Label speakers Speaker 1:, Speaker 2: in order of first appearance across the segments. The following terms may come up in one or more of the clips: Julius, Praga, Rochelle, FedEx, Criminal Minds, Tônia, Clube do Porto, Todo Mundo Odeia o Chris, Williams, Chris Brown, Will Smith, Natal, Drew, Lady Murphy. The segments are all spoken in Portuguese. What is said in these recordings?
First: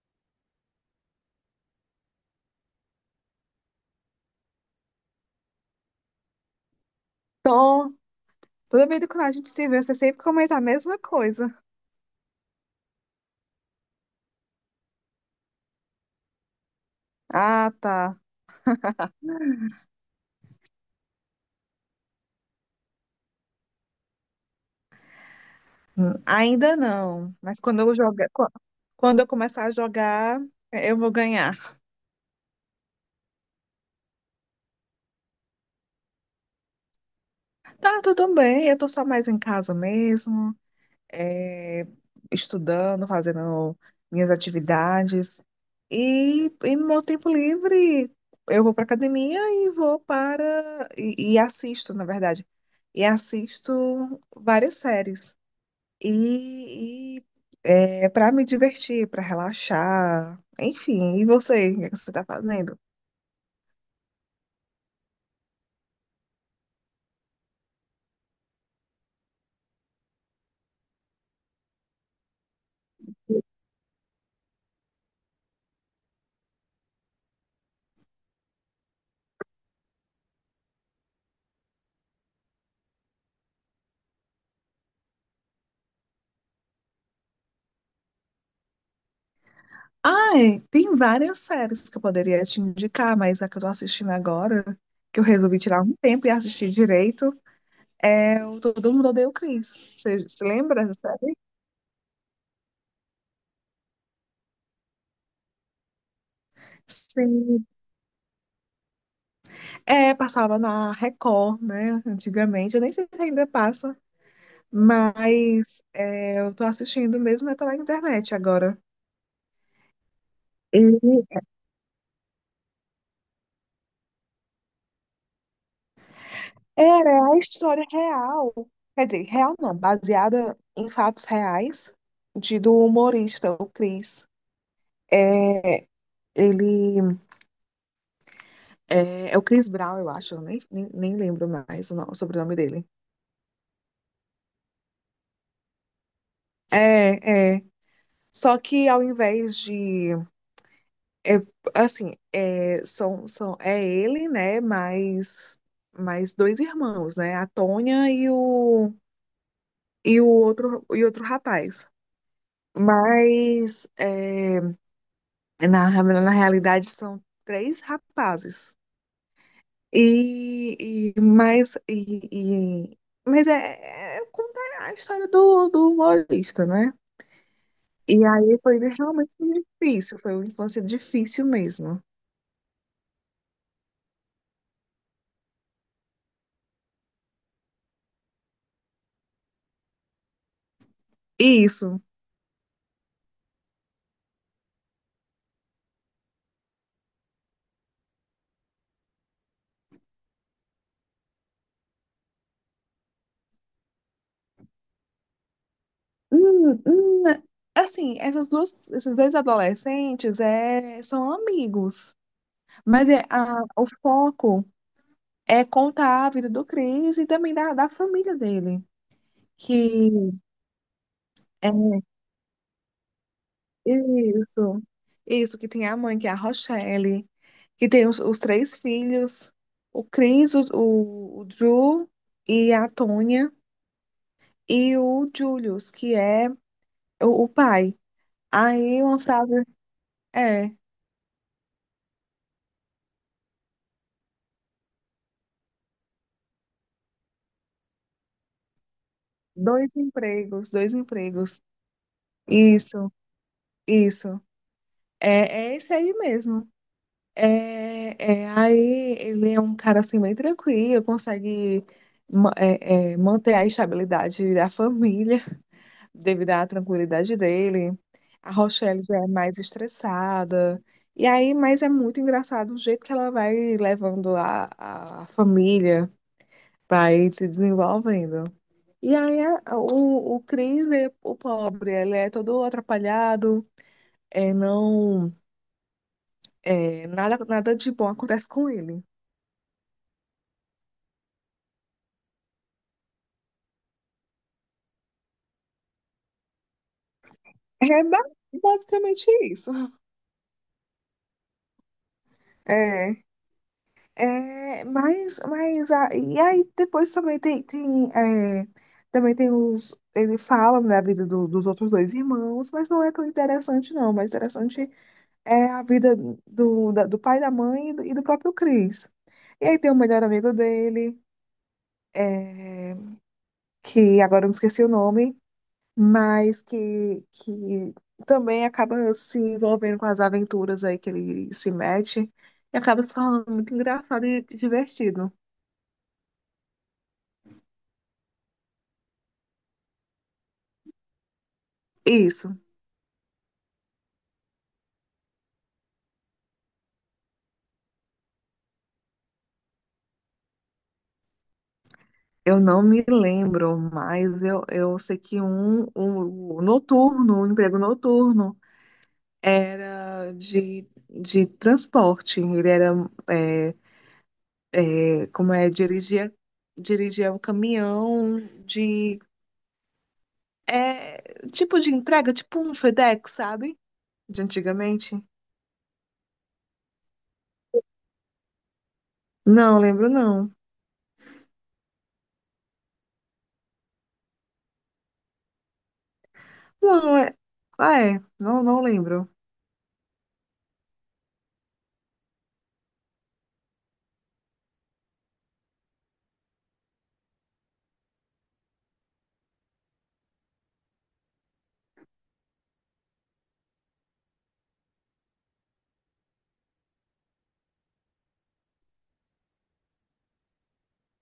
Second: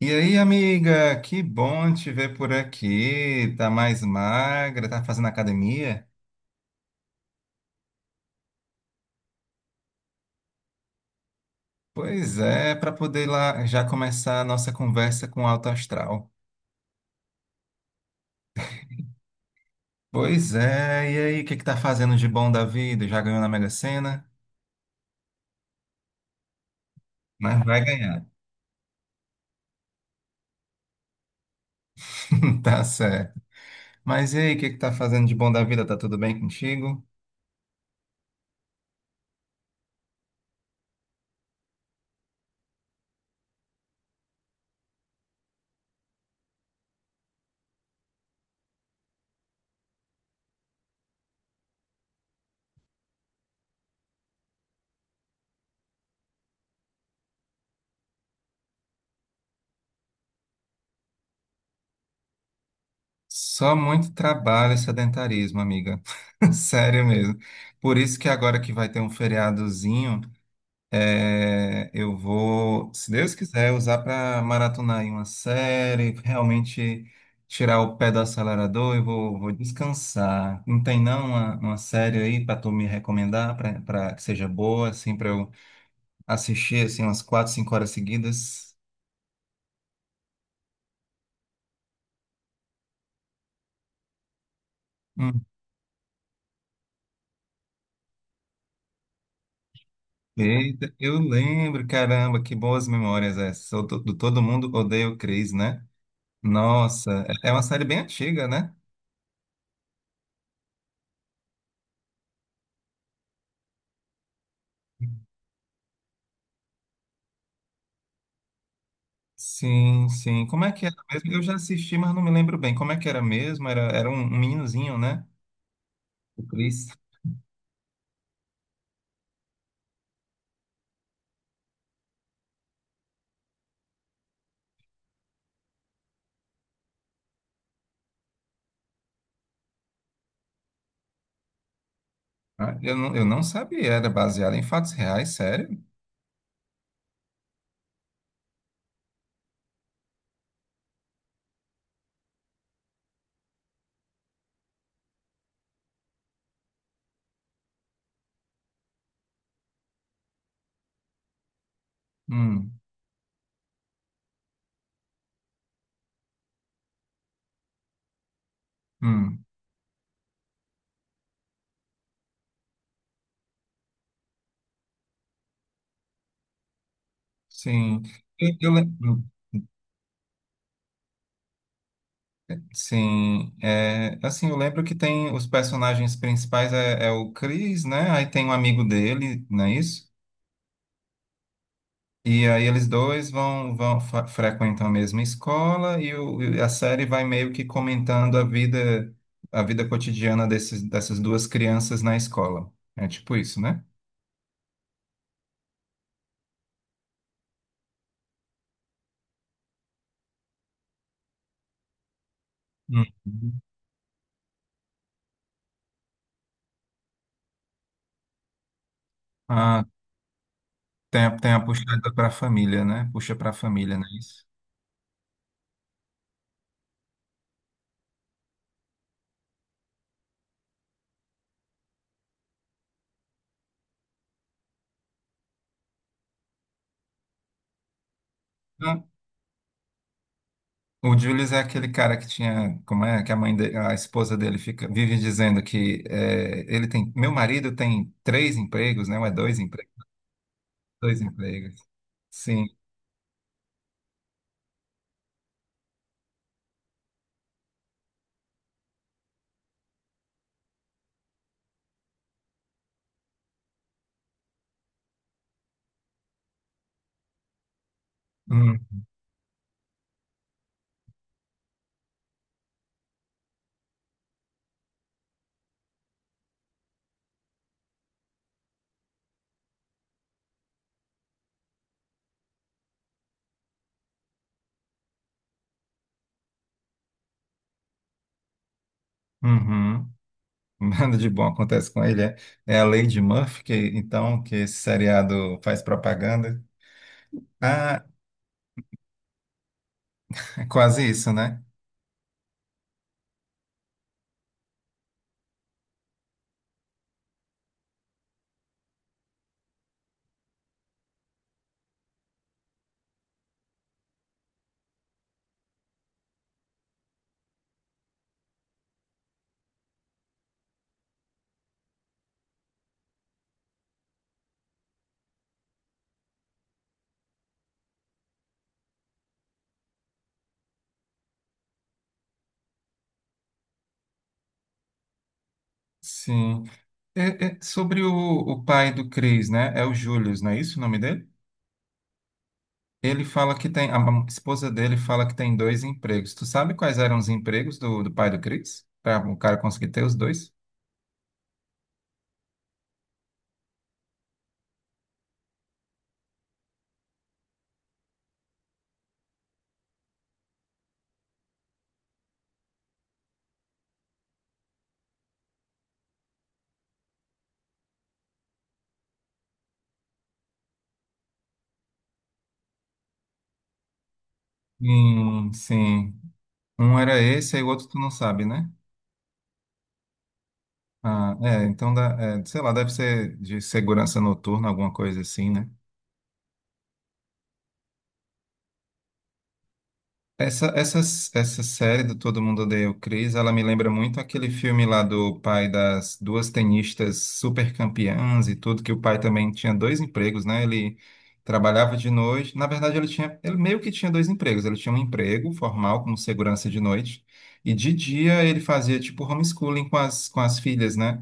Speaker 1: E aí, amiga, que bom te ver por aqui. Tá mais magra, tá fazendo academia?
Speaker 2: Tô. Toda vida que a gente se vê, você sempre comenta a mesma coisa.
Speaker 1: Pois é, para poder lá já começar a nossa conversa com o alto astral.
Speaker 2: Ah, tá.
Speaker 1: Pois é, e aí, o que que tá fazendo de bom da vida? Já ganhou na Mega Sena?
Speaker 2: Ainda não. Mas
Speaker 1: Mas
Speaker 2: quando
Speaker 1: vai
Speaker 2: eu
Speaker 1: ganhar.
Speaker 2: jogar, quando eu começar a jogar, eu vou ganhar.
Speaker 1: Tá certo. Mas e aí, o que que tá fazendo de bom da vida? Tá tudo bem contigo?
Speaker 2: Tá, tudo bem. Eu tô só mais em casa mesmo, eh, estudando, fazendo minhas atividades. E no meu tempo livre, eu vou pra academia e vou para. e assisto, na verdade. E assisto várias séries. E, e para me divertir, para relaxar, enfim. E você, o que é que você está fazendo?
Speaker 1: Só muito trabalho e sedentarismo, amiga. Sério mesmo. Por isso que agora que vai ter um feriadozinho. É, eu vou, se Deus quiser, usar para maratonar aí uma série, realmente tirar o pé do acelerador e vou descansar. Não tem não uma série aí para tu me recomendar, para que seja boa, assim, para eu assistir assim umas quatro, cinco horas seguidas?
Speaker 2: Ai, tem várias séries que eu poderia te indicar, mas a que eu tô assistindo agora, que eu
Speaker 1: Hum.
Speaker 2: resolvi tirar um tempo e assistir direito, é o Todo Mundo Odeia o Chris. Você se lembra
Speaker 1: Eita,
Speaker 2: dessa
Speaker 1: eu
Speaker 2: série?
Speaker 1: lembro, caramba, que boas memórias essas. Eu tô- Do Todo Mundo Odeia o Chris, né? Nossa, é uma
Speaker 2: Sim.
Speaker 1: série bem antiga, né?
Speaker 2: É, passava na Record, né? Antigamente, eu nem sei se ainda passa, mas é, eu tô assistindo mesmo é pela internet agora.
Speaker 1: Sim, sim. Como é que era mesmo?
Speaker 2: E
Speaker 1: Eu já assisti, mas não me lembro bem. Como é que era mesmo? Era um meninozinho, né? O Chris.
Speaker 2: era a história real, quer dizer, real não, baseada em fatos reais de do humorista, o Chris. É, ele é o Chris Brown, eu acho, eu nem lembro mais o, o sobrenome
Speaker 1: Ah,
Speaker 2: dele.
Speaker 1: eu não sabia. Era baseado em fatos reais, sério?
Speaker 2: É, é. Só que ao invés de, é, assim, é, é ele, né, mais, mais dois irmãos, né, a Tônia e o outro, e outro rapaz.
Speaker 1: Hum,
Speaker 2: Mas é, na, na realidade, são três rapazes.
Speaker 1: hum,
Speaker 2: E, e mas, e, e- mas é, é conta a história do humorista, né?
Speaker 1: sim.
Speaker 2: E
Speaker 1: Eu,
Speaker 2: aí
Speaker 1: eu
Speaker 2: foi
Speaker 1: lem- hum,
Speaker 2: realmente difícil, foi uma infância difícil mesmo.
Speaker 1: sim. É, assim, eu lembro que tem os personagens principais é o Chris, né? Aí tem um amigo dele, não é isso?
Speaker 2: Isso.
Speaker 1: E aí eles dois frequentam a mesma escola e a série vai meio que comentando a vida cotidiana dessas duas crianças na escola. É tipo isso, né?
Speaker 2: Hum, hum, assim, esses dois adolescentes são amigos, mas é,
Speaker 1: Uhum.
Speaker 2: o foco é contar a vida do Chris e também da família dele.
Speaker 1: Ah,
Speaker 2: Que
Speaker 1: tem a
Speaker 2: é
Speaker 1: puxada para a família, né? Puxa para a família, não é isso?
Speaker 2: isso, isso, que tem a mãe, que é a Rochelle, que tem os três filhos, o Chris, o Drew e a Tônia, e o Julius, que é o pai.
Speaker 1: Ah,
Speaker 2: Aí uma frase é,
Speaker 1: o Julius é aquele cara que tinha, como é, que a mãe de, a esposa dele fica vive dizendo que é, ele tem, meu marido tem três empregos, né? Ou é dois empregos,
Speaker 2: dois empregos, dois
Speaker 1: dois
Speaker 2: empregos.
Speaker 1: empregos. Sim.
Speaker 2: Isso, isso. É, é esse aí mesmo. É, é, aí ele é um cara assim bem tranquilo, consegue manter a estabilidade da família, devido à tranquilidade dele. A
Speaker 1: Hum.
Speaker 2: Rochelle já é mais estressada. E aí, mas é muito engraçado o jeito que ela vai levando a família para ir se desenvolvendo. E aí, o Chris, o pobre, ele é todo atrapalhado, é, não, nada, nada de bom acontece com ele.
Speaker 1: Uhum. Nada de bom acontece com ele. É a Lady Murphy, que, então, que esse seriado faz propaganda.
Speaker 2: É
Speaker 1: Ah,
Speaker 2: basicamente isso.
Speaker 1: é quase isso, né?
Speaker 2: É. É, mas, e aí depois também tem, também tem os ele fala da vida dos outros dois irmãos, mas não é tão interessante não, mas interessante é a vida do pai da mãe e do próprio Chris. E aí tem o melhor amigo dele, é, que agora eu me esqueci o nome, mas que também acaba se envolvendo com as aventuras aí que ele se mete e acaba se falando muito engraçado e divertido.
Speaker 1: Sim. É sobre o pai do Chris, né? É o Julius, não é isso o nome dele?
Speaker 2: Isso.
Speaker 1: Ele fala que tem. A esposa dele fala que tem dois empregos. Tu sabe quais eram os empregos do pai do Chris? Para o cara conseguir ter os dois?
Speaker 2: Eu não me lembro, mas eu sei que um noturno, um emprego noturno, era de transporte. Ele era, é, como é, dirigia, dirigia um caminhão de, é, tipo de entrega, tipo um FedEx, sabe? De antigamente.
Speaker 1: Sim, sim. Um era esse, aí o outro tu não sabe, né?
Speaker 2: Não lembro, não.
Speaker 1: Ah, é, então, dá, é, sei lá, deve ser de segurança noturna, alguma coisa assim, né?
Speaker 2: Não, é, ah, é, não, não lembro.
Speaker 1: Essa série do Todo Mundo Odeia o Chris, ela me lembra muito aquele filme lá do pai das duas tenistas super campeãs e tudo, que o pai também tinha dois empregos, né? Ele trabalhava de noite. Na verdade, ele meio que tinha dois empregos. Ele tinha um emprego formal como segurança de noite, e de dia ele fazia tipo homeschooling com as filhas, né?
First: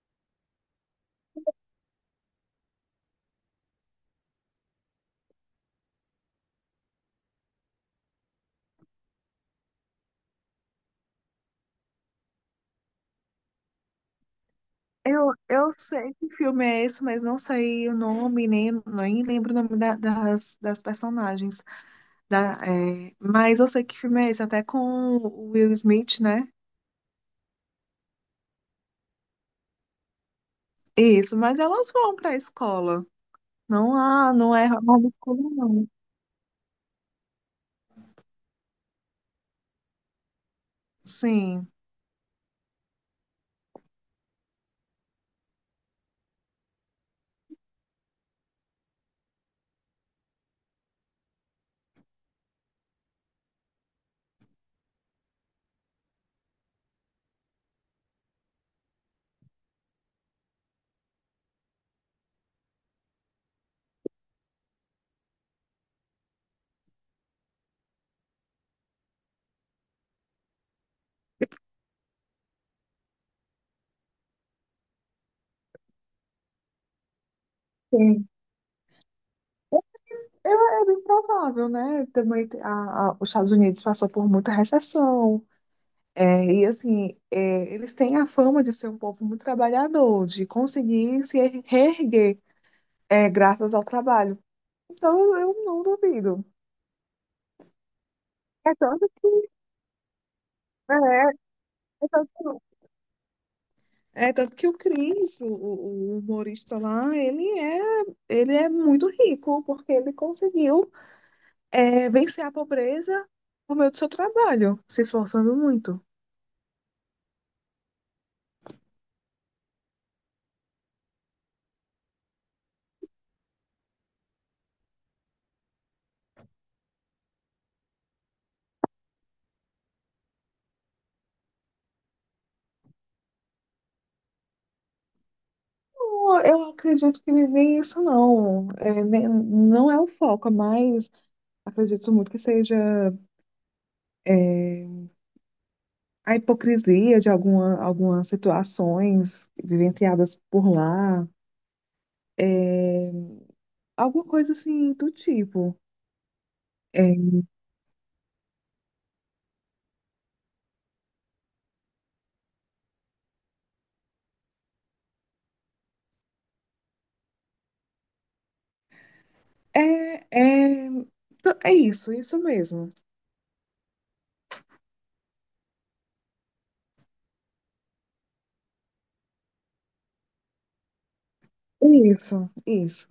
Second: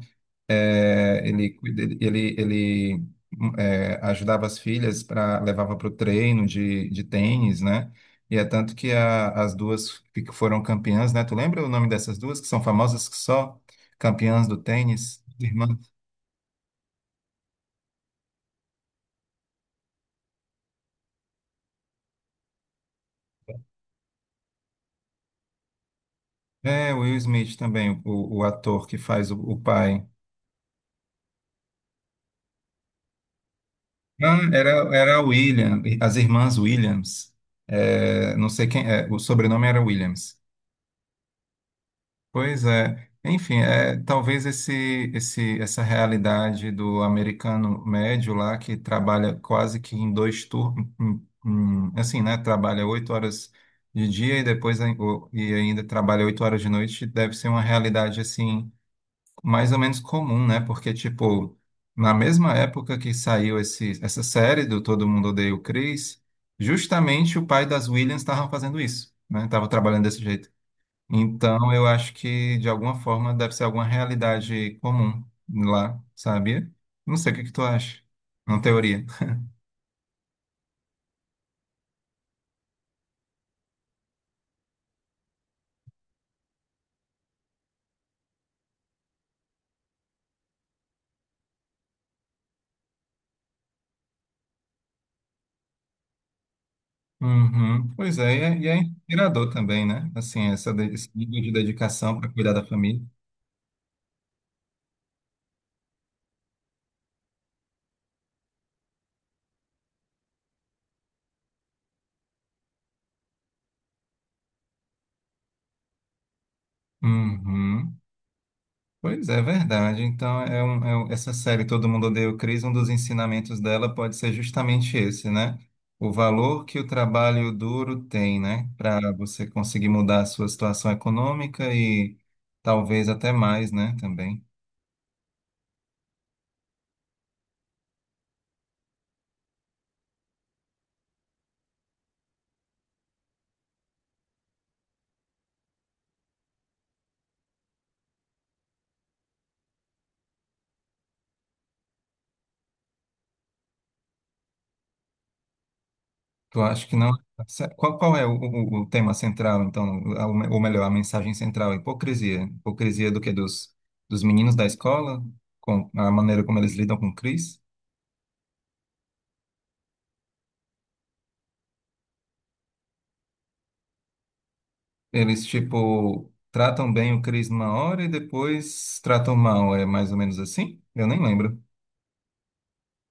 Speaker 1: É, ele, é, ajudava as filhas para levava para o treino de tênis, né? E é tanto que as duas que foram campeãs, né? Tu lembra o nome dessas duas que são famosas que só campeãs do tênis? Irmã.
Speaker 2: Eu sei que filme é esse, mas não sei o nome, nem lembro o nome das, das personagens. Mas eu sei que filme é esse, até com o Will Smith, né?
Speaker 1: É, o Will Smith também, o ator que faz o pai.
Speaker 2: Isso, mas elas vão para a escola. Não há,
Speaker 1: Ah,
Speaker 2: não é
Speaker 1: era a
Speaker 2: escola
Speaker 1: William,
Speaker 2: não.
Speaker 1: as irmãs Williams. É, não sei quem, é, o sobrenome era Williams.
Speaker 2: Sim.
Speaker 1: Pois é. Enfim, é, talvez essa realidade do americano médio lá, que trabalha quase que em dois turnos, assim, né? Trabalha 8 horas de dia e depois e ainda trabalha 8 horas de noite, deve ser uma realidade, assim, mais ou menos comum, né? Porque, tipo, na mesma época que saiu essa série do Todo Mundo Odeia o Chris, justamente o pai das Williams estava fazendo isso, né? Estava trabalhando desse jeito. Então, eu acho que de alguma forma deve ser alguma realidade comum lá, sabia? Não sei o que que tu acha.
Speaker 2: Sim.
Speaker 1: Uma teoria.
Speaker 2: Eu, é bem provável, né? Também os Estados Unidos passou por muita recessão. É, e assim, é, eles têm a fama de ser um povo muito trabalhador, de conseguir se er- reerguer. É graças ao trabalho. Então eu não duvido.
Speaker 1: Uhum. Pois é, e é, e
Speaker 2: É
Speaker 1: é
Speaker 2: tanto que,
Speaker 1: inspirador também, né? Assim, esse
Speaker 2: é,
Speaker 1: nível de
Speaker 2: é
Speaker 1: dedicação para
Speaker 2: tanto
Speaker 1: cuidar da
Speaker 2: que,
Speaker 1: família.
Speaker 2: é tanto que o Chris, o humorista lá, ele é muito rico, porque ele conseguiu vencer a pobreza por meio do seu trabalho, se esforçando muito.
Speaker 1: Uhum. Pois é, verdade. Então, essa série Todo Mundo Odeia o Chris, um dos ensinamentos dela pode ser justamente esse, né? O valor que o trabalho duro tem, né? Para você conseguir mudar a sua situação econômica e talvez até mais, né? Também.
Speaker 2: Eu acredito que nem isso não. É, não é o foco, mas acredito muito que seja é, a hipocrisia de alguma, algumas situações vivenciadas por lá. É, alguma coisa assim do tipo.
Speaker 1: Tu acha que não?
Speaker 2: É,
Speaker 1: Qual é o tema central, então? Ou melhor, a mensagem central? A hipocrisia. Hipocrisia do quê? Dos meninos da escola? Com a maneira como eles lidam com o Chris?
Speaker 2: é, é, é isso, isso mesmo.
Speaker 1: Eles, tipo, tratam bem o Chris uma hora e depois tratam mal, é mais ou menos assim? Eu nem lembro.
Speaker 2: Isso, isso.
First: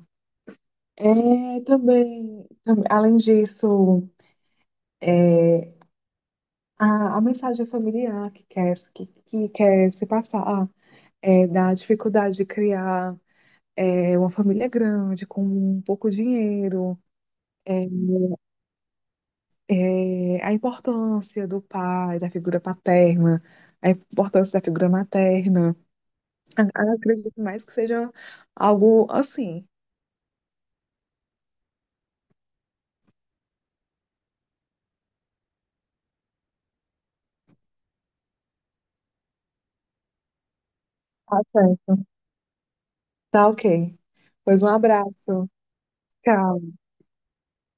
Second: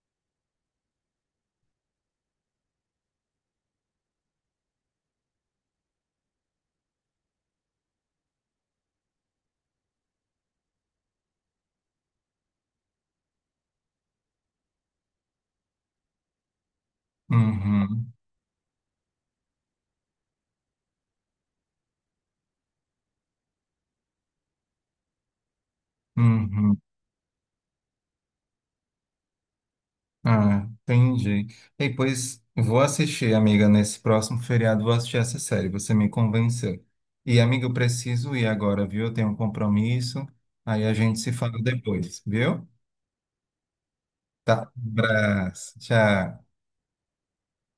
Speaker 2: É, também, além disso, é, a mensagem familiar que quer se passar é, da dificuldade de criar uma família grande, com um pouco dinheiro, é,
Speaker 1: Uhum,
Speaker 2: é, a importância do pai, da figura paterna, a importância da figura materna.
Speaker 1: uhum.
Speaker 2: Eu acredito mais que seja algo assim.
Speaker 1: Ah, entendi. E pois vou assistir, amiga, nesse próximo feriado, vou assistir essa série, você me convenceu. E, amiga, eu preciso ir agora, viu? Eu tenho um compromisso, aí a gente se
Speaker 2: Tá
Speaker 1: fala
Speaker 2: certo.
Speaker 1: depois, viu?
Speaker 2: Tá ok. Pois um
Speaker 1: Tá, um
Speaker 2: abraço.
Speaker 1: abraço, tchau.
Speaker 2: Tchau.